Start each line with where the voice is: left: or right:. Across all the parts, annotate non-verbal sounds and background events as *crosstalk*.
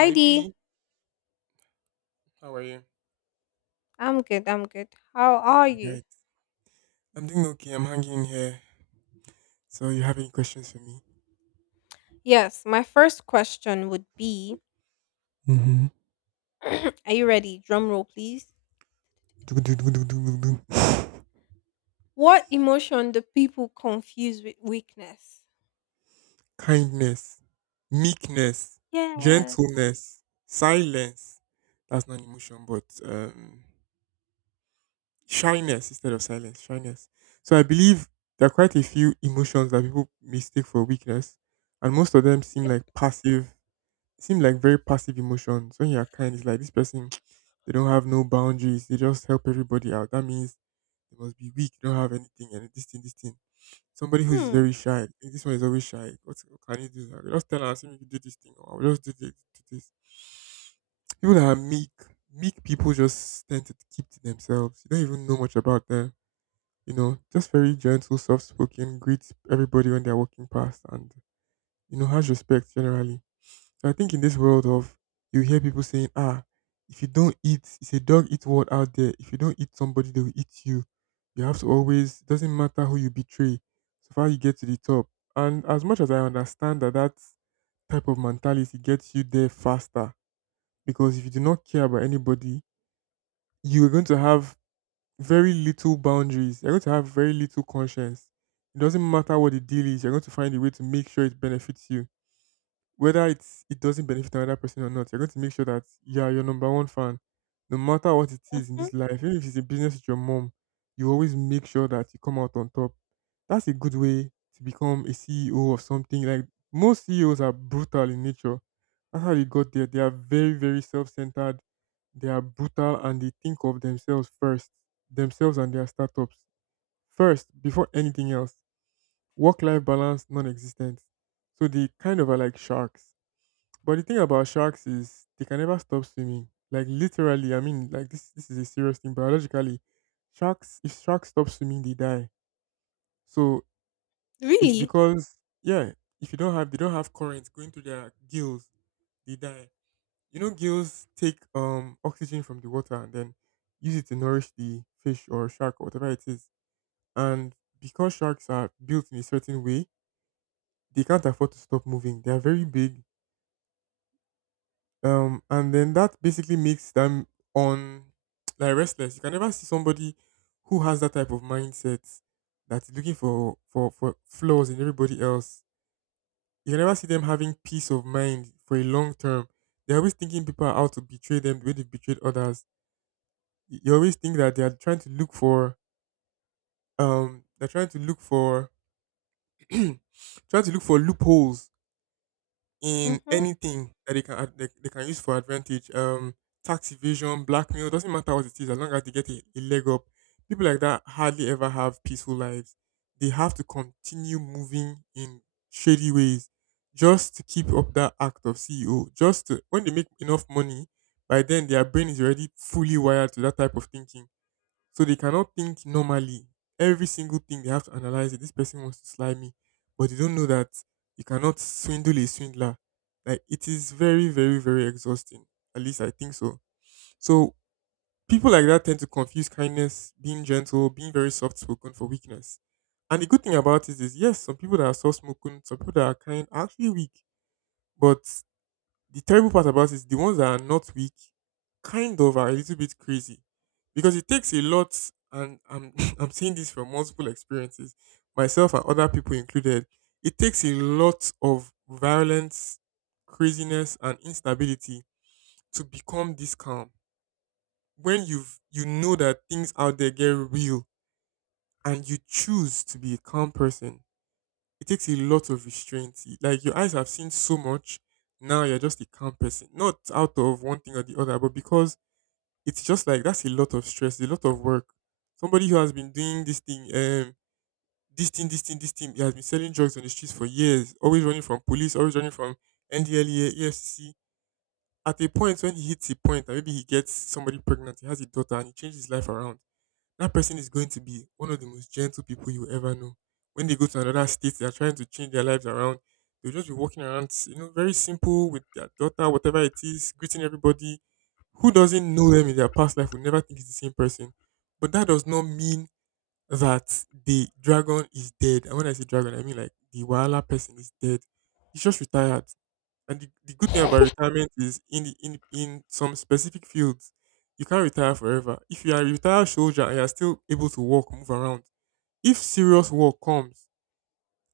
right: Hi B, how are you?
left: I'm good. How are
right: All
left: you?
right: right. I'm doing okay. I'm hanging in here. So you have any questions for me?
left: Yes, my first question would be
right: Mm-hmm.
left: *clears throat* Are you ready? Drum roll, please.
right: Do, do, do, do, do, do, do. *laughs*
left: What emotion do people confuse with weakness?
right: Kindness, meekness,
left: Yes.
right: gentleness, silence. That's not an emotion, but shyness instead of silence. Shyness. So I believe there are quite a few emotions that people mistake for weakness, and most of them seem
left: Yep.
right: like passive. Seem like very passive emotions. When you are kind, it's like this person. They don't have no boundaries. They just help everybody out. That means they must be weak. They don't have anything and this thing, this thing. Somebody who is
left: Hmm.
right: very shy. "Eh, this one is always shy. What can you do? I will just tell her, see me do this thing, or I'll just do this, do this. People that are meek, meek people just tend to keep to themselves. You don't even know much about them. You know, just very gentle, soft spoken, greet everybody when they're walking past, and you know, has respect generally. So I think in this world of, you hear people saying, ah, if you don't eat, it's a dog eat world out there. If you don't eat somebody, they will eat you. You have to always. It doesn't matter who you betray, so far you get to the top. And as much as I understand that type of mentality gets you there faster, because if you do not care about anybody, you are going to have very little boundaries. You're going to have very little conscience. It doesn't matter what the deal is. You're going to find a way to make sure it benefits you, whether it doesn't benefit another person or not, you're going to make sure that you are your number one fan. No matter what it is in
left: Mm-hmm.
right: this life, even if it's a business with your mom, you always make sure that you come out on top. That's a good way to become a CEO of something. Like most CEOs are brutal in nature. That's how they got there. They are very, very self-centered. They are brutal and they think of themselves first. Themselves and their startups. First, before anything else. Work-life balance non-existent. So they kind of are like sharks, but the thing about sharks is they can never stop swimming. Like literally, I mean, like this is a serious thing. Biologically, sharks if sharks stop swimming, they die. So it's
left: Really?
right: because, yeah, if you don't have they don't have currents going through their gills, they die. You know, gills take oxygen from the water and then use it to nourish the fish or shark or whatever it is. And because sharks are built in a certain way, they can't afford to stop moving. They are very big. And then that basically makes them on, *tsk* like, restless. You can never see somebody who has that type of mindset, that is looking for flaws in everybody else. You can never see them having peace of mind for a long term. They're always thinking people are out to betray them the way they've betrayed others. You always think that they are trying to look for they're trying to look for, *clears throat* trying to look for loopholes in
left: Mm-hmm.
right: anything that they they can use for advantage. Tax evasion, blackmail, doesn't matter what it is, as long as they get a leg up. People like that hardly ever have peaceful lives. They have to continue moving in shady ways just to keep up that act of CEO. Just to, when they make enough money, by then their brain is already fully wired to that type of thinking, so they cannot think normally. Every single thing they have to analyze it. This person wants to slime me, but they don't know that you cannot swindle a swindler. Like, it is very, very, very exhausting. At least I think so. So people like that tend to confuse kindness, being gentle, being very soft spoken for weakness. And the good thing about it is, yes, some people that are soft spoken, some people that are kind, are actually weak. But the terrible part about it, the ones that are not weak kind of are a little bit crazy because it takes a lot, and I'm *laughs* I'm seeing this from multiple experiences, myself and other people included. It takes a lot of violence, craziness and instability to become this calm. When you know that things out there get real and you choose to be a calm person, it takes a lot of restraint. Like your eyes have seen so much. Now you're just a calm person. Not out of one thing or the other, but because it's just like that's a lot of stress, a lot of work. Somebody who has been doing this thing, this thing, this thing, this thing, he has been selling drugs on the streets for years, always running from police, always running from NDLEA, EFCC. At a point when he hits a point, and maybe he gets somebody pregnant, he has a daughter, and he changes his life around, that person is going to be one of the most gentle people you will ever know. When they go to another state, they are trying to change their lives around. They'll just be walking around, you know, very simple with their daughter, whatever it is, greeting everybody. Who doesn't know them in their past life will never think it's the same person. But that does not mean that the dragon is dead. And when I say dragon, I mean like the Wala person is dead. He's just retired. And the good thing about retirement is in in some specific fields, you can't retire forever. If you are a retired soldier and you are still able to walk, move around, if serious war comes,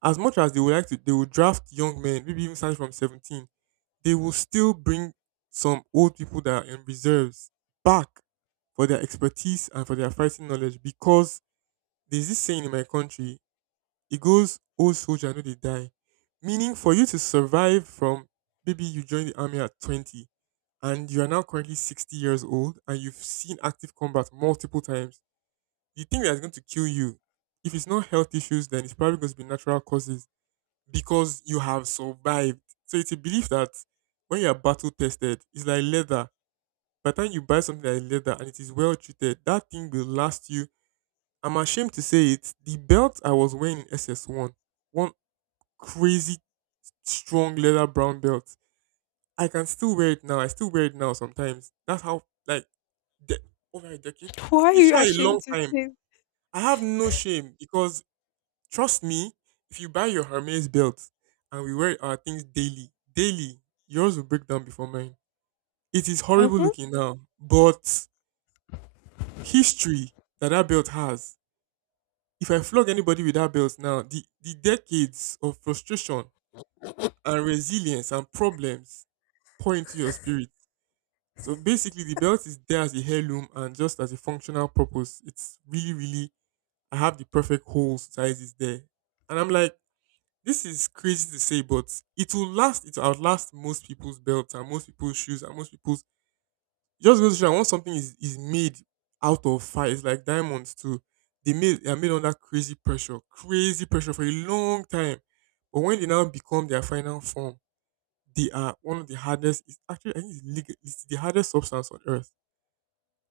right: as much as they would like to, they will draft young men, maybe even starting from 17. They will still bring some old people that are in reserves back for their expertise and for their fighting knowledge, because there's this saying in my country, it goes, "Oh soldier, no they die," meaning for you to survive from, maybe you joined the army at 20, and you are now currently 60 years old, and you've seen active combat multiple times. The thing that's going to kill you, if it's not health issues, then it's probably going to be natural causes because you have survived. So it's a belief that when you are battle tested, it's like leather. By the time you buy something that is leather and it is well treated, that thing will last you. I'm ashamed to say it. The belt I was wearing in SS1, one crazy strong leather brown belt. I can still wear it now. I still wear it now sometimes. That's how, like, de- over a decade.
left: *laughs* Why are
right: It's
left: you
right: not a long
left: ashamed to
right: time.
left: say?
right: I have no shame because, trust me, if you buy your Hermes belt and we wear our things daily, daily, yours will break down before mine. It is horrible
left: Mm-hmm.
right: looking now, but history that that belt has. If I flog anybody with that belt now, the decades of frustration and resilience and problems pour into your spirit. So basically, the belt is there as a heirloom and just as a functional purpose. It's really, really, I have the perfect hole size is there. And I'm like, this is crazy to say, but it will last, it will outlast most people's belts and most people's shoes and most people's. It just goes to show that once something is made out of fire, it's like diamonds too. They are made under crazy pressure for a long time. But when they now become their final form, they are one of the hardest. It's actually I think it's the hardest substance on earth.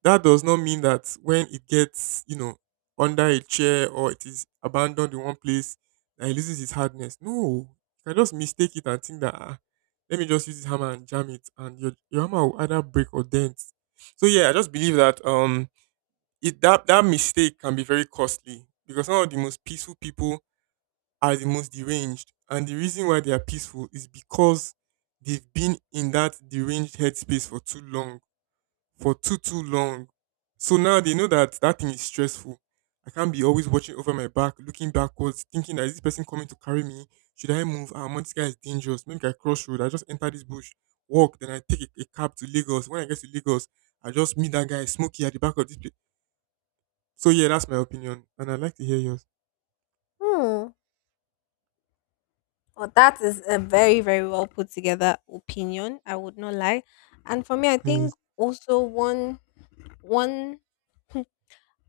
right: That does not mean that when it gets, you know, under a chair or it is abandoned in one place, that it loses its hardness. No, you can just mistake it and think that, ah, let me just use this hammer and jam it, and your hammer will either break or dent. So yeah, I just believe that, it that that mistake can be very costly because some of the most peaceful people are the most deranged, and the reason why they are peaceful is because they've been in that deranged headspace for too long, for too long. So now they know that that thing is stressful. I can't be always watching over my back, looking backwards, thinking that is this person coming to carry me? Should I move? Ah, man, this guy is dangerous. Maybe I cross road. I just enter this bush, walk, then I take a cab to Lagos. When I get to Lagos, I just meet that guy, Smokey, at the back of this place. So yeah, that's my opinion, and I'd like to hear yours.
left: Hmm. Well, that is a very, very well put together opinion. I would not lie. And for me, I
right: Yes.
left: think also one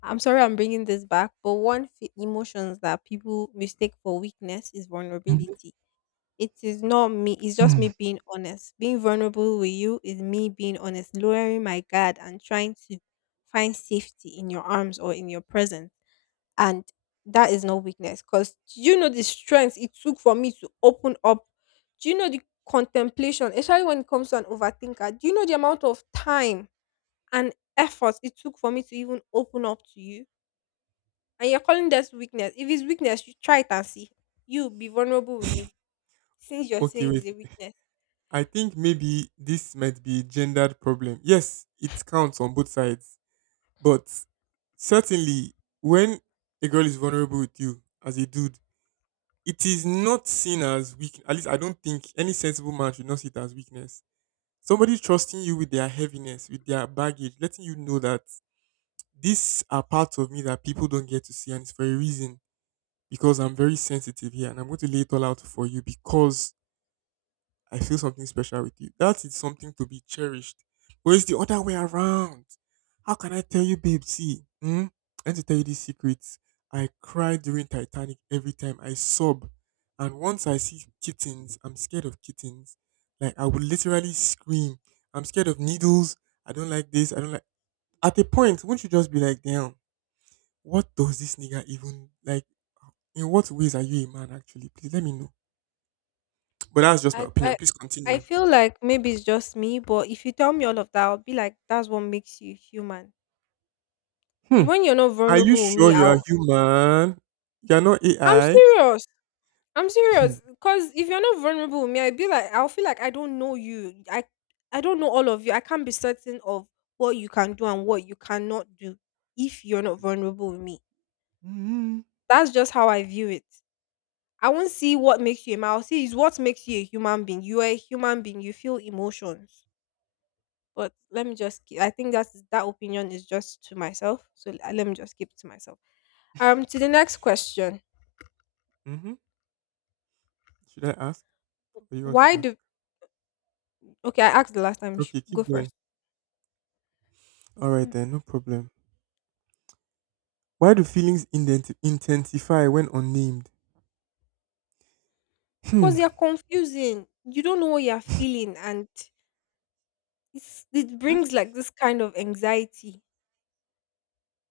left: I'm sorry I'm bringing this back, but emotions that people mistake for weakness is
right: Mhm.
left: vulnerability. It is not me, it's just me
right: *laughs*
left: being honest. Being vulnerable with you is me being honest, lowering my guard and trying to find safety in your arms or in your presence. And that is not weakness because do you know the strength it took for me to open up? Do you know the contemplation, especially when it comes to an overthinker? Do you know the amount of time and effort it took for me to even open up to you? And you're calling this weakness. If it's weakness, you try it and see. You be vulnerable with me, since you're
right: Okay,
left: saying
right: wait.
left: it's a weakness.
right: I think maybe this might be a gendered problem. Yes, it counts on both sides. But certainly, when a girl is vulnerable with you as a dude, it is not seen as weak. At least I don't think any sensible man should not see it as weakness. Somebody trusting you with their heaviness, with their baggage, letting you know that these are parts of me that people don't get to see, and it's for a reason because I'm very sensitive here, and I'm going to lay it all out for you because I feel something special with you. That is something to be cherished. But it's the other way around. How can I tell you, babe? See, hmm? I need to tell you these secrets. I cry during Titanic every time I sob. And once I see kittens, I'm scared of kittens. Like, I would literally scream. I'm scared of needles. I don't like this. I don't like. At a point, won't you just be like, damn, what does this nigga even like? In what ways are you a man, actually? Please let me know. But that's just my
left: I
right: opinion.
left: I
right: Please
left: I
right: continue.
left: feel like maybe it's just me, but if you tell me all of that, I'll be like, that's what makes you human. It's
right: Hmm.
left: when you're not
right: Are you
left: vulnerable with
right: sure
left: me,
right: you are
left: I'll
right: human? You're not
left: I'm
right: AI?
left: serious. I'm serious. Cause if you're not vulnerable with me, I'll feel like I don't know you. I don't know all of you. I can't be certain of what you can do and what you cannot do if you're not vulnerable with me.
right: Mhm. Mhm.
left: That's just how I view it. I won't see what makes you a man. I'll see is what makes you a human being. You are a human being. You feel emotions. But let me just. Keep, I think that's that opinion is just to myself. So let me just keep it to myself. To the next question.
right: *laughs* Should I ask? Or you want to
left: Why
right: ask?
left: do? Okay, I asked the last time. You should
right: Okay,
left: go
right: keep going.
left: first.
right: All right
left: Mm.
right: then, no problem. Why do feelings intensify when unnamed? Hmm.
left: Because you're confusing. You don't know what you're feeling, and it
right: Hmm.
left: brings like this kind of anxiety.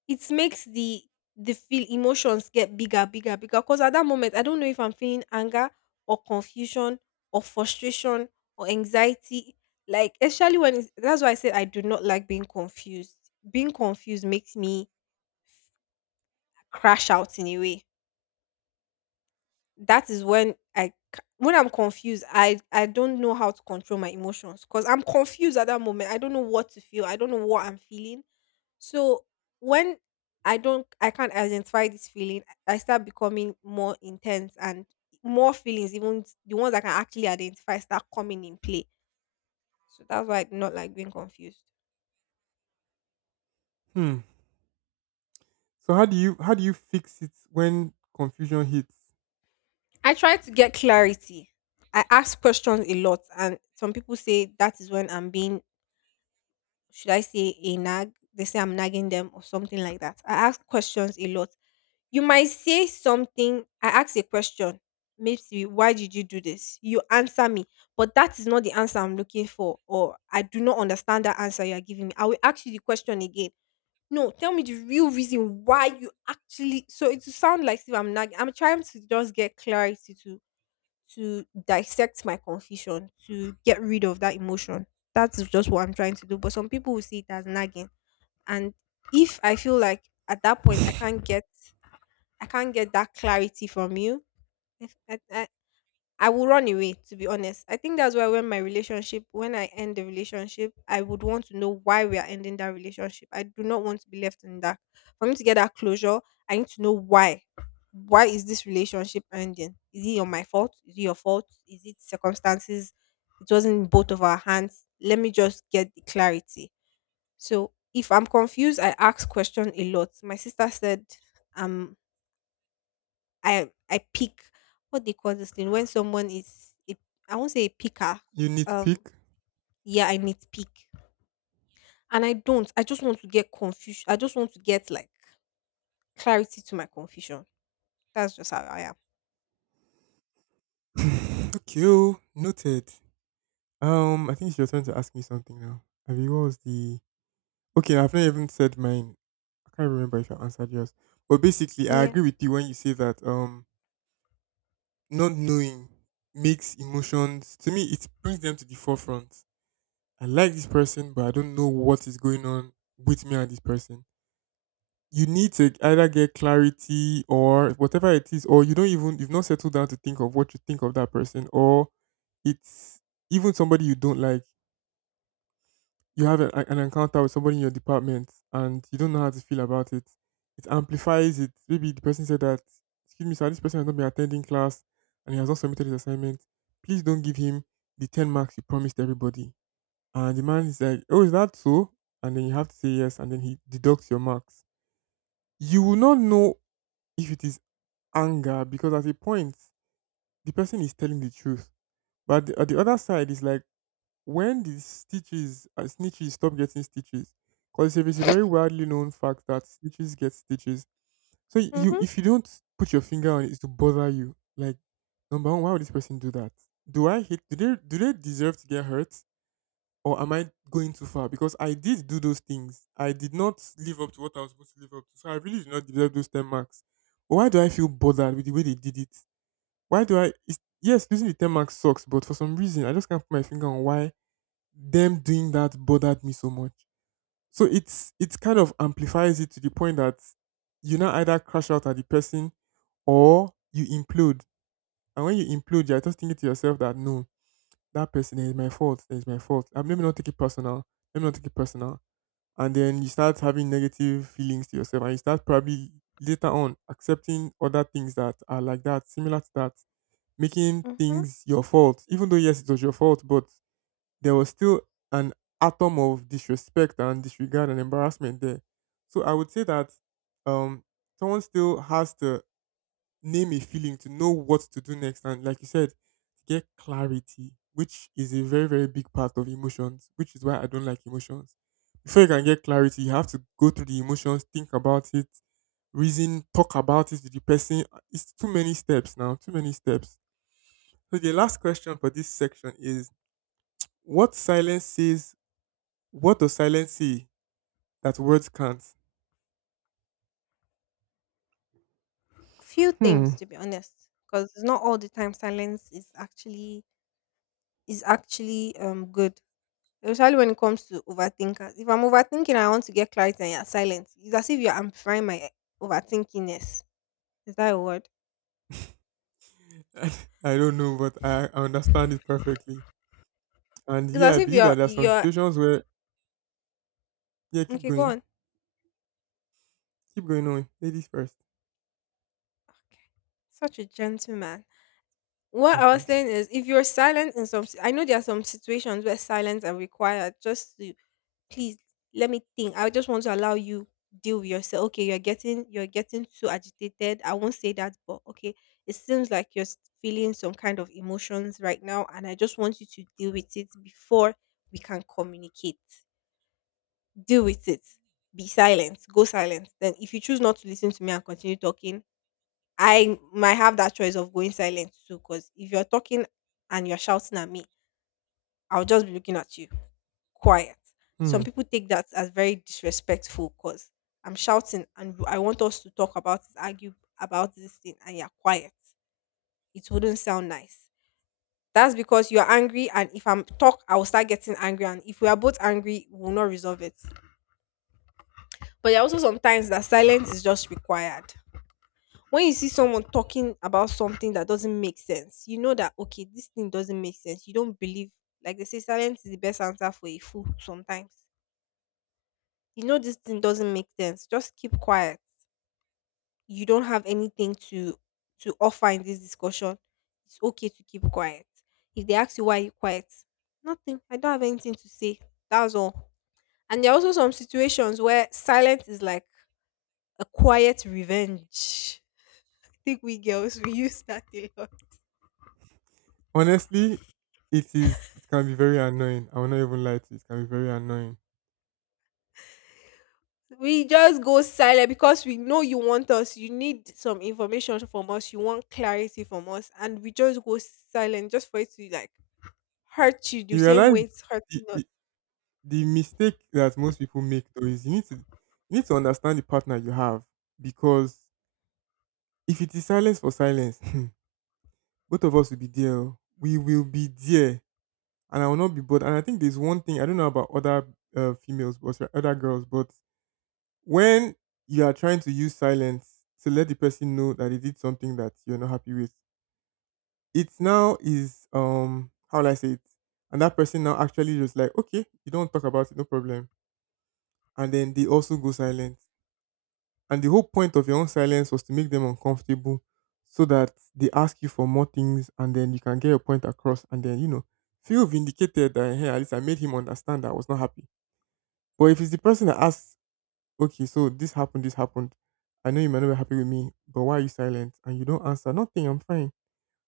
left: It makes the feel emotions get bigger bigger bigger because at that moment I don't know if I'm feeling anger or confusion or frustration or anxiety, especially that's why I said I do not like being confused. Being confused makes me crash out in a way. That is when when I'm confused I don't know how to control my emotions because I'm confused. At that moment I don't know what to feel, I don't know what I'm feeling. So when I can't identify this feeling, I start becoming more intense, and more feelings, even the ones I can actually identify, start coming in play. So that's why I do not like being confused.
right: Hmm. So how do you fix it when confusion hits?
left: I try to get clarity. I ask questions a lot, and some people say that is when I'm being, should I say, a nag? They say I'm nagging them or something like that. I ask questions a lot. You might say something, I ask a question, maybe why did you do this? You answer me, but that is not the answer I'm looking for, or I do not understand that answer you are giving me. I will ask you the question again. No, tell me the real reason why you actually. So it will sound like if I'm nagging. I'm trying to just get clarity, to dissect my confusion, to get rid of that emotion. That's just what I'm trying to do. But some people will see it as nagging, and if I feel like at that point I can't get that clarity from you, if I, I will run away, to be honest. I think that's why when when I end the relationship, I would want to know why we are ending that relationship. I do not want to be left in the dark. For me to get that closure, I need to know why. Why is this relationship ending? Is it on my fault? Is it your fault? Is it circumstances? It wasn't in both of our hands. Let me just get the clarity. So if I'm confused, I ask question a lot. My sister said, um I pick, what they call this thing when someone is a, I won't say a picker.
right: You need to
left: Um,
right: pick.
left: yeah, I need pick, and I don't. I just want to get confusion. I just want to get like clarity to my confusion. That's just how I am.
right: *laughs* *sighs* Okay, oh, noted. I think it's your turn to ask me something now. Have you what was the Okay, I've not even said mine. I can't remember if I answered yours. But basically, I
left: Yeah.
right: agree with you when you say that not knowing makes emotions to me it brings them to the forefront. I like this person, but I don't know what is going on with me and this person. You need to either get clarity or whatever it is, or you don't even you've not settled down to think of what you think of that person, or it's even somebody you don't like you have an encounter with somebody in your department and you don't know how to feel about it, it amplifies it. Maybe the person said that, excuse me, sir, this person has not been attending class and he has not submitted his assignment. Please don't give him the 10 marks you promised everybody. And the man is like, oh, is that so? And then you have to say yes, and then he deducts your marks. You will not know if it is anger because at a point, the person is telling the truth. But the, at the other side, is like, when the stitches and snitches stop getting stitches, because it's a very widely known fact that snitches get stitches. So you,
left: Mhm.
right: if you don't put your finger on it, it's to bother you. Like, number one, why would this person do that? Do I hate? Do they deserve to get hurt, or am I going too far? Because I did do those things. I did not live up to what I was supposed to live up to. So I really did not deserve those 10 marks. But why do I feel bothered with the way they did it? Why do I? It's, yes, losing the 10 marks sucks, but for some reason, I just can't put my finger on why them doing that bothered me so much. So it kind of amplifies it to the point that you now either crash out at the person or you implode. And when you implode, you're just thinking to yourself that no, that person is my fault. It's my fault. Let me not take it personal. Let me not take it personal. And then you start having negative feelings to yourself, and you start probably later on accepting other things that are like that, similar to that, making
left: Mhm.
right: things your fault. Even though yes, it was your fault, but there was still an atom of disrespect and disregard and embarrassment there. So I would say that um, someone still has to name a feeling to know what to do next. And like you said, get clarity, which is a very, very big part of emotions, which is why I don't like emotions. Before you can get clarity, you have to go through the emotions, think about it, reason, talk about it with the person. It's too many steps now, too many steps. So the last question for this section is what silence says what does silence see that words can't?
left: Few
right: Hmm.
left: things, to be honest, because it's not all the time silence is actually good. Especially when it comes to overthinkers. If I'm overthinking, I want to get clarity, and you're silent. It's as if you're amplifying my overthinkingness. Is that a word? Yeah.
right: *laughs* I don't know, but I understand it perfectly. And
left: It's
right: yeah, I
left: as if
right: believe that
left: you're
right: there are some
left: you're
right: situations where yeah,
left: Okay. Go on.
right: keep going on, ladies first.
left: Okay, such a gentleman. What I
right: Thank
left: was
right: you.
left: saying is, if you're silent in some, I know there are some situations where silence are required. Just to, please let me think. I just want to allow you deal with yourself. Okay, you're getting too agitated. I won't say that, but okay, it seems like you're feeling some kind of emotions right now, and I just want you to deal with it before we can communicate. Deal with it, be silent, go silent. Then if you choose not to listen to me and continue talking, I might have that choice of going silent too, because if you're talking and you're shouting at me, I'll just be looking at you, quiet.
right: Hmm.
left: Some people take that as very disrespectful because I'm shouting and I want us to talk about it, argue about this thing, and you're quiet. It wouldn't sound nice. That's because you're angry, and if I'm talk, I will start getting angry, and if we are both angry, we will not resolve it. But there are also sometimes that silence is just required. When you see someone talking about something that doesn't make sense, you know that okay, this thing doesn't make sense. You don't believe. Like they say, silence is the best answer for a fool sometimes. You know this thing doesn't make sense. Just keep quiet. You don't have anything to offer in this discussion. It's okay to keep quiet. If they ask you why you quiet, nothing. I don't have anything to say. That's all. And there are also some situations where silence is like a quiet revenge. *laughs* I think we girls we use that a lot.
right: Honestly, it is. It can be very annoying. I will not even lie to you. It can be very annoying.
left: We just go silent because we know you want us, you need some information from us, you want clarity from us, and we just go silent just for it to like hurt you the
right: You
left: same
right: realize
left: way it's
right: the,
left: hurting us.
right: the, the mistake that most people make though is you need to understand the partner you have because if it is silence for silence, *laughs* both of us will be there. Oh. We will be there and I will not be bored. And I think there's one thing I don't know about other females, but sorry, other girls, but when you are trying to use silence to let the person know that they did something that you're not happy with, it now is how will I say it, and that person now actually just like okay, you don't talk about it, no problem, and then they also go silent. And the whole point of your own silence was to make them uncomfortable, so that they ask you for more things, and then you can get your point across, and then you know feel vindicated that hey, at least I made him understand that I was not happy. But if it's the person that asks, okay, so this happened, this happened. I know you might not be happy with me, but why are you silent? And you don't answer, nothing, I'm fine.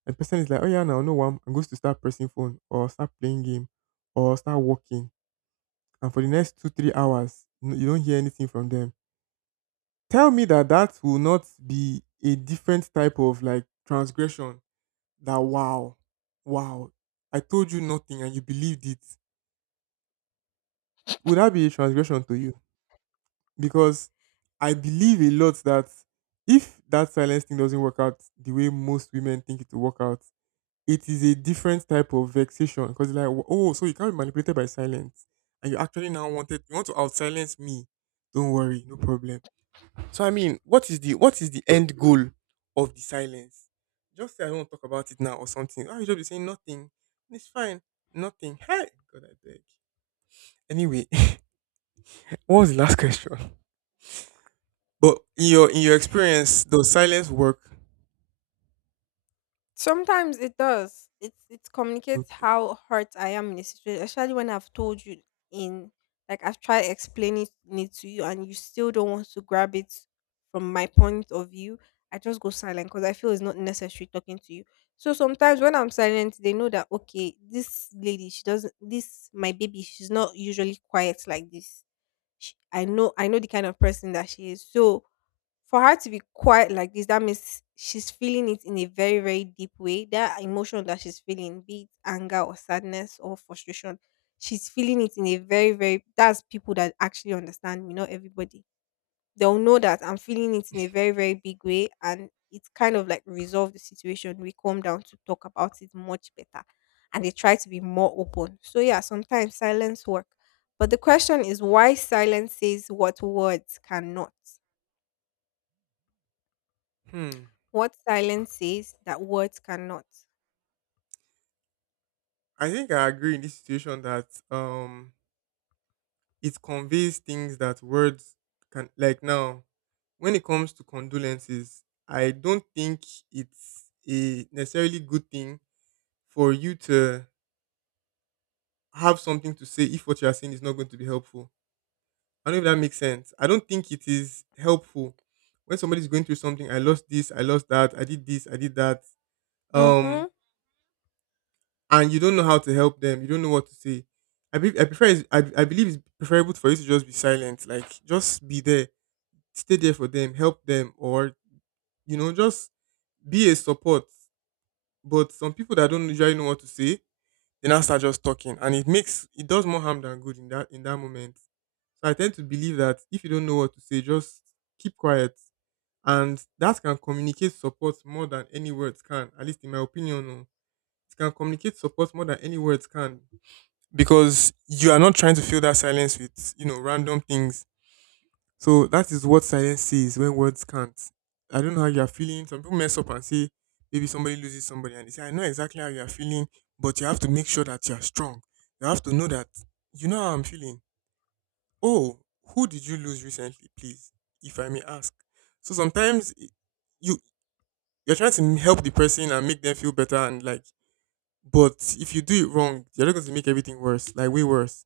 right: And the person is like, oh yeah, now no one, and goes to start pressing phone or start playing game or start walking. And for the next two, 3 hours, you don't hear anything from them. Tell me that that will not be a different type of like transgression. That wow, wow, I told you nothing and you believed it. Would that be a transgression to you? Because I believe a lot that if that silence thing doesn't work out the way most women think it will work out, it is a different type of vexation because like oh, so you can't be manipulated by silence and you want to out silence me. Don't worry, no problem. So I mean, what is the end goal of the silence? Just say I don't want to talk about it now or something. Oh, you just be saying nothing. It's fine, nothing. Hey, God, I beg. Anyway, *laughs* what was the last question? But in your experience, does silence work?
left: Sometimes it does. It communicates
right: Okay.
left: how hurt I am in a situation, especially when I've told you in, like, I've tried explaining it to you and you still don't want to grab it from my point of view. I just go silent because I feel it's not necessary talking to you. So sometimes when I'm silent, they know that okay, this my baby, she's not usually quiet like this. I know the kind of person that she is. So for her to be quiet like this, that means she's feeling it in a very, very deep way. That emotion that she's feeling, be it anger or sadness or frustration, she's feeling it in a very, that's people that actually understand me, not everybody. They'll know that I'm feeling it in a very, very big way and it's kind of like resolve the situation. We calm down to talk about it much better. And they try to be more open. So yeah, sometimes silence work. But the question is why silence says what words cannot.
right: Hmm.
left: What silence says that words cannot.
right: I think I agree in this situation that it conveys things that words can like now when it comes to condolences, I don't think it's a necessarily good thing for you to have something to say if what you are saying is not going to be helpful. I don't know if that makes sense. I don't think it is helpful when somebody's going through something. I lost this, I lost that, I did this, I did that. Um,
left: Mhm.
right: and you don't know how to help them. You don't know what to say. I believe it's preferable for you to just be silent. Like just be there, stay there for them, help them, or just be a support. But some people that don't usually know what to say, they now start just talking, and it makes it does more harm than good in that moment. So I tend to believe that if you don't know what to say, just keep quiet, and that can communicate support more than any words can. At least in my opinion, oh. It can communicate support more than any words can because you are not trying to fill that silence with random things. So that is what silence says when words can't. I don't know how you are feeling. Some people mess up and say maybe somebody loses somebody and they say I know exactly how you are feeling, but you have to make sure that you are strong. You have to know that you know how I'm feeling. Oh, who did you lose recently, please, if I may ask? So sometimes you you're trying to help the person and make them feel better and, like, but if you do it wrong, you're not going to make everything worse, like way worse.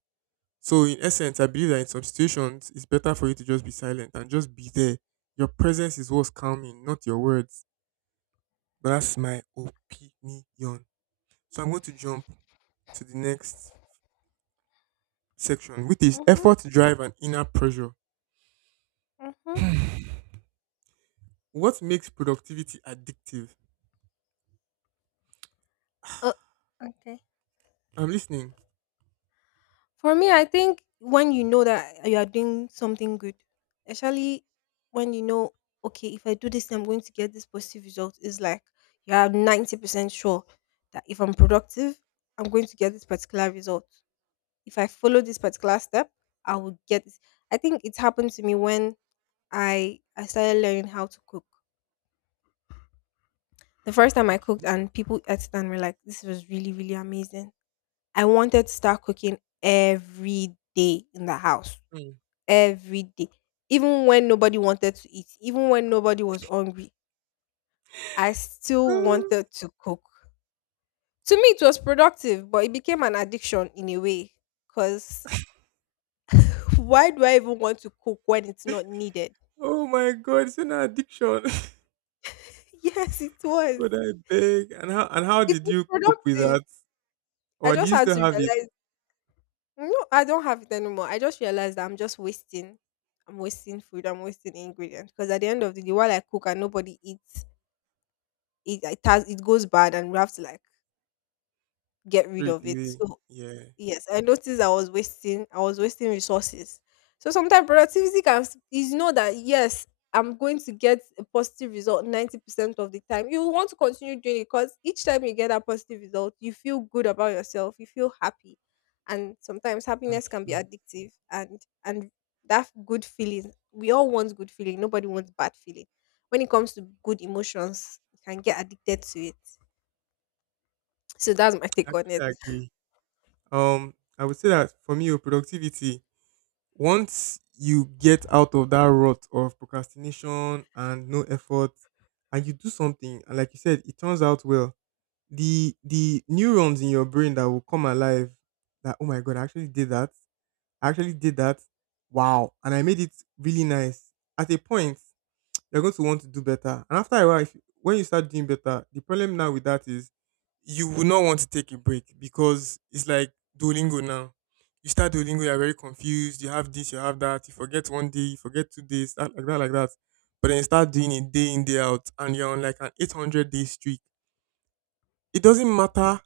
right: So in essence, I believe that in some situations, it's better for you to just be silent and just be there. Your presence is what's calming, not your words. But that's my opinion. So I'm going to jump to the next section, which is
left: Mhm.
right: effort, drive, and inner pressure.
left: Mhm.
right: What makes productivity addictive?
left: Uh, okay.
right: I'm listening.
left: For me, I think when you know that you are doing something good, especially when you know, okay, if I do this, I'm going to get this positive result. It's like you are 90% sure that if I'm productive, I'm going to get this particular result. If I follow this particular step, I will get. This. I think it happened to me when I started learning how to cook. The first time I cooked
right: Okay.
left: and people ate it and were like, this was really, really amazing. I wanted to start cooking every day in the house.
right: Mm.
left: Every day. Even when nobody wanted to eat, even when nobody was hungry, I still
right: Ah,
left: wanted to cook. To me, it was productive, but it became an addiction in a way. Because *laughs* why do I even want to cook when it's not needed? *laughs*
right: oh my God, it's an addiction.
left: Yes, it
right: *laughs*
left: was.
right: God, I beg. And how
left: It
right: did
left: was
right: you cope with
left: productive.
right: that?
left: I
right: Or do
left: just
right: you
left: had
right: still
left: to
right: have it
left: realize No, I don't have it anymore. I just realized that I'm just wasting. I'm wasting food. I'm wasting ingredients because at the end of the day, while I cook and nobody eats, it goes bad, and we have to like get rid
right: straight
left: of it.
right: away?
left: So
right: Yeah,
left: yes, I noticed I was wasting resources. So sometimes productivity is know that yes, I'm going to get a positive result 90% of the time. You want to continue doing it because each time you get that positive result, you feel good about yourself, you feel happy. And sometimes
right: that's
left: happiness can be
right: true.
left: addictive, and that good feeling. We all want good feeling. Nobody wants bad feeling. When it comes to good emotions, you can get addicted to it. So that's my
right: I
left: take on
right: actually
left: it.
right: agree. I would say that for me, with productivity, once you get out of that rut of procrastination and no effort, and you do something, and, like you said, it turns out well, the neurons in your brain that will come alive, that, oh my God, I actually did that. I actually did that. Wow. And I made it really nice. At a point, you're going to want to do better. And after a while, if, when you start doing better, the problem now with that is you will not want to take a break, because it's like Duolingo now. You start Duolingo, you're very confused. You have this, you have that. You forget one day, you forget 2 days, that, like that, like that. But then you start doing it day in, day out, and you're on like an 800-day streak. It doesn't matter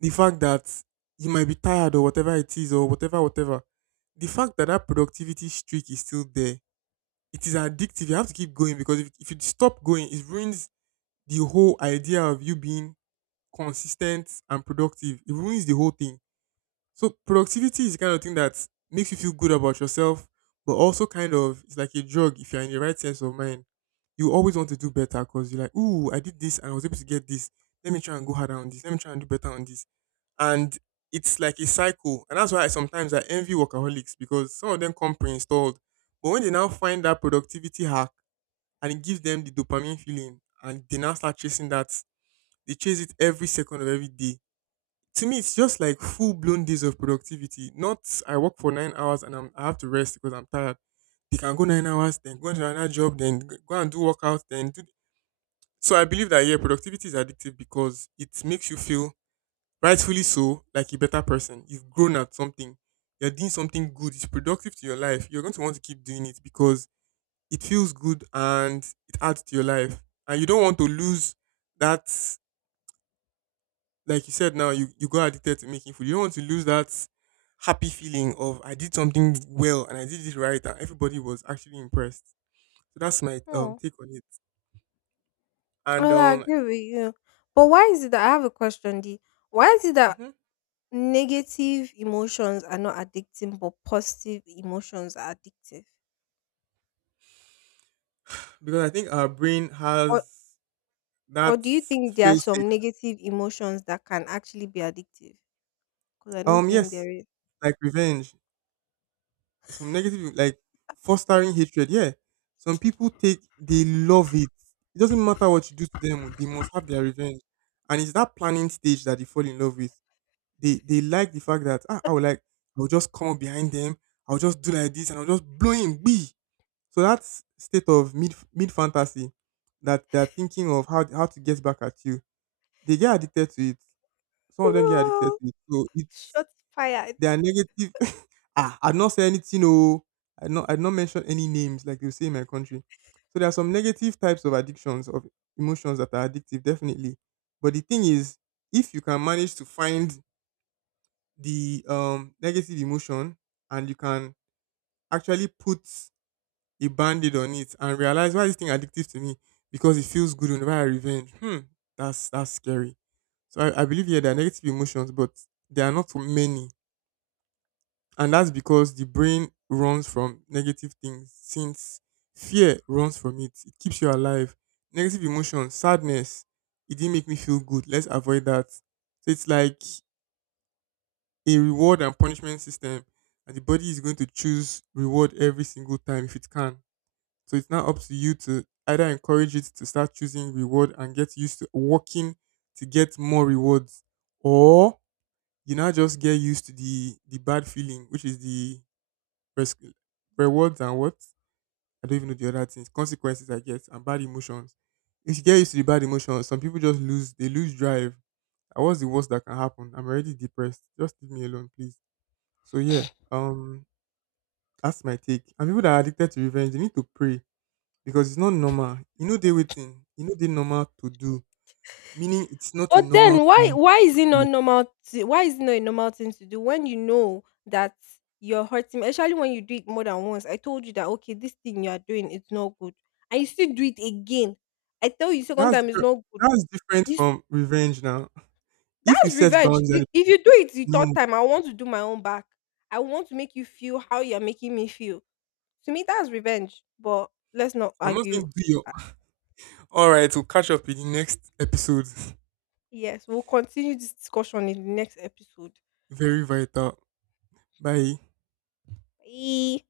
right: the fact that you might be tired or whatever it is, or whatever, whatever. The fact that that productivity streak is still there, it is addictive. You have to keep going, because if you stop going, it ruins the whole idea of you being consistent and productive. It ruins the whole thing. So productivity is the kind of thing that makes you feel good about yourself, but also kind of it's like a drug if you're in the right sense of mind. You always want to do better because you're like, ooh, I did this and I was able to get this. Let me try and go harder on this. Let me try and do better on this. And it's like a cycle. And that's why I sometimes I envy workaholics, because some of them come pre-installed. But when they now find that productivity hack, and it gives them the dopamine feeling and they now start chasing that, they chase it every second of every day. To me it's just like full blown days of productivity, not I work for 9 hours and I have to rest because I'm tired. They can go 9 hours, then go into another job, then go and do workout, then do. So I believe that, yeah, productivity is addictive because it makes you feel, rightfully so, like a better person. You've grown at something, you're doing something good, it's productive to your life. You're going to want to keep doing it because it feels good and it adds to your life. And you don't want to lose that, like you said now, you got addicted to making food. You don't want to lose that happy feeling of I did something well and I did it right and everybody was actually impressed. So that's my take on it. And
left: Well, I agree with you. But why is it that, I have a question, D? Why is it that
right: mhm,
left: negative emotions are not addicting, but positive emotions are addictive?
right: because I think our brain
left: Or
right: has
left: or
right: that
left: do you think there are
right: feel safe.
left: some negative emotions that can actually be addictive? Because I don't think
right: Yes,
left: there is.
right: like revenge. Some negative, like fostering hatred. Yeah, some people take, they love it. It doesn't matter what you do to them, they must have their revenge. And it's that planning stage that they fall in love with. They like the fact that, ah, I will just come up behind them, I will just do like this, and I'll just blow him. Be, so that state of mid fantasy that they're thinking of how to get back at you. They get addicted to it.
left: *laughs*
right: Some of them get addicted
left: Wow,
right: to it. So it's,
left: shots fired.
right: they are negative. Ah, I would not say anything, oh. I would not mention any names, like they say in my country. So there are some negative types of addictions, of emotions that are addictive, definitely. But the thing is, if you can manage to find the negative emotion and you can actually put a band-aid on it and realize, why is this thing addictive to me? Because it feels good whenever I revenge. Hmm, that's scary. So I believe, yeah, there are negative emotions, but there are not many. And that's because the brain runs from negative things. Since fear runs from it, it keeps you alive. Negative emotion, sadness, it didn't make me feel good. Let's avoid that. So it's like a reward and punishment system. And the body is going to choose reward every single time if it can. So it's now up to you to either encourage it to start choosing reward and get used to working to get more rewards, or you now just get used to the bad feeling, which is the res- rewards and what? I don't even know the other things. Consequences, I guess, and bad emotions. If you get used to the bad emotions, some people just lose. They lose drive. And what's the worst that can happen? I'm already depressed. Just leave me alone, please. So yeah, um, that's my take. And people that are addicted to revenge, they need to pray because it's not normal. You know they waiting. You know they normal to do. Meaning it's not a
left: But then
right: normal
left: why
right: thing.
left: why is it
right: To do.
left: not normal to, why is it not a normal thing to do when you know that you're hurting me? Especially when you do it more than once. I told you that okay, this thing you are doing, it's not good. And you still do it again. I tell you second
right: That's
left: time it's
right: different.
left: not good.
right: That's different
left: You, s-
right: from revenge now. If you
left: that's
right: set
left: revenge.
right: boundaries and
left: If you do it the third
right: no,
left: time, I want to do my own back. I want to make you feel how you're making me feel. To me, that's revenge. But let's not
right: I'm not
left: argue.
right: saying do your. All right, we'll catch up in the next episode.
left: Yes, we'll continue this discussion in the next episode.
right: *laughs* Very vital. Bye.
left: Bye.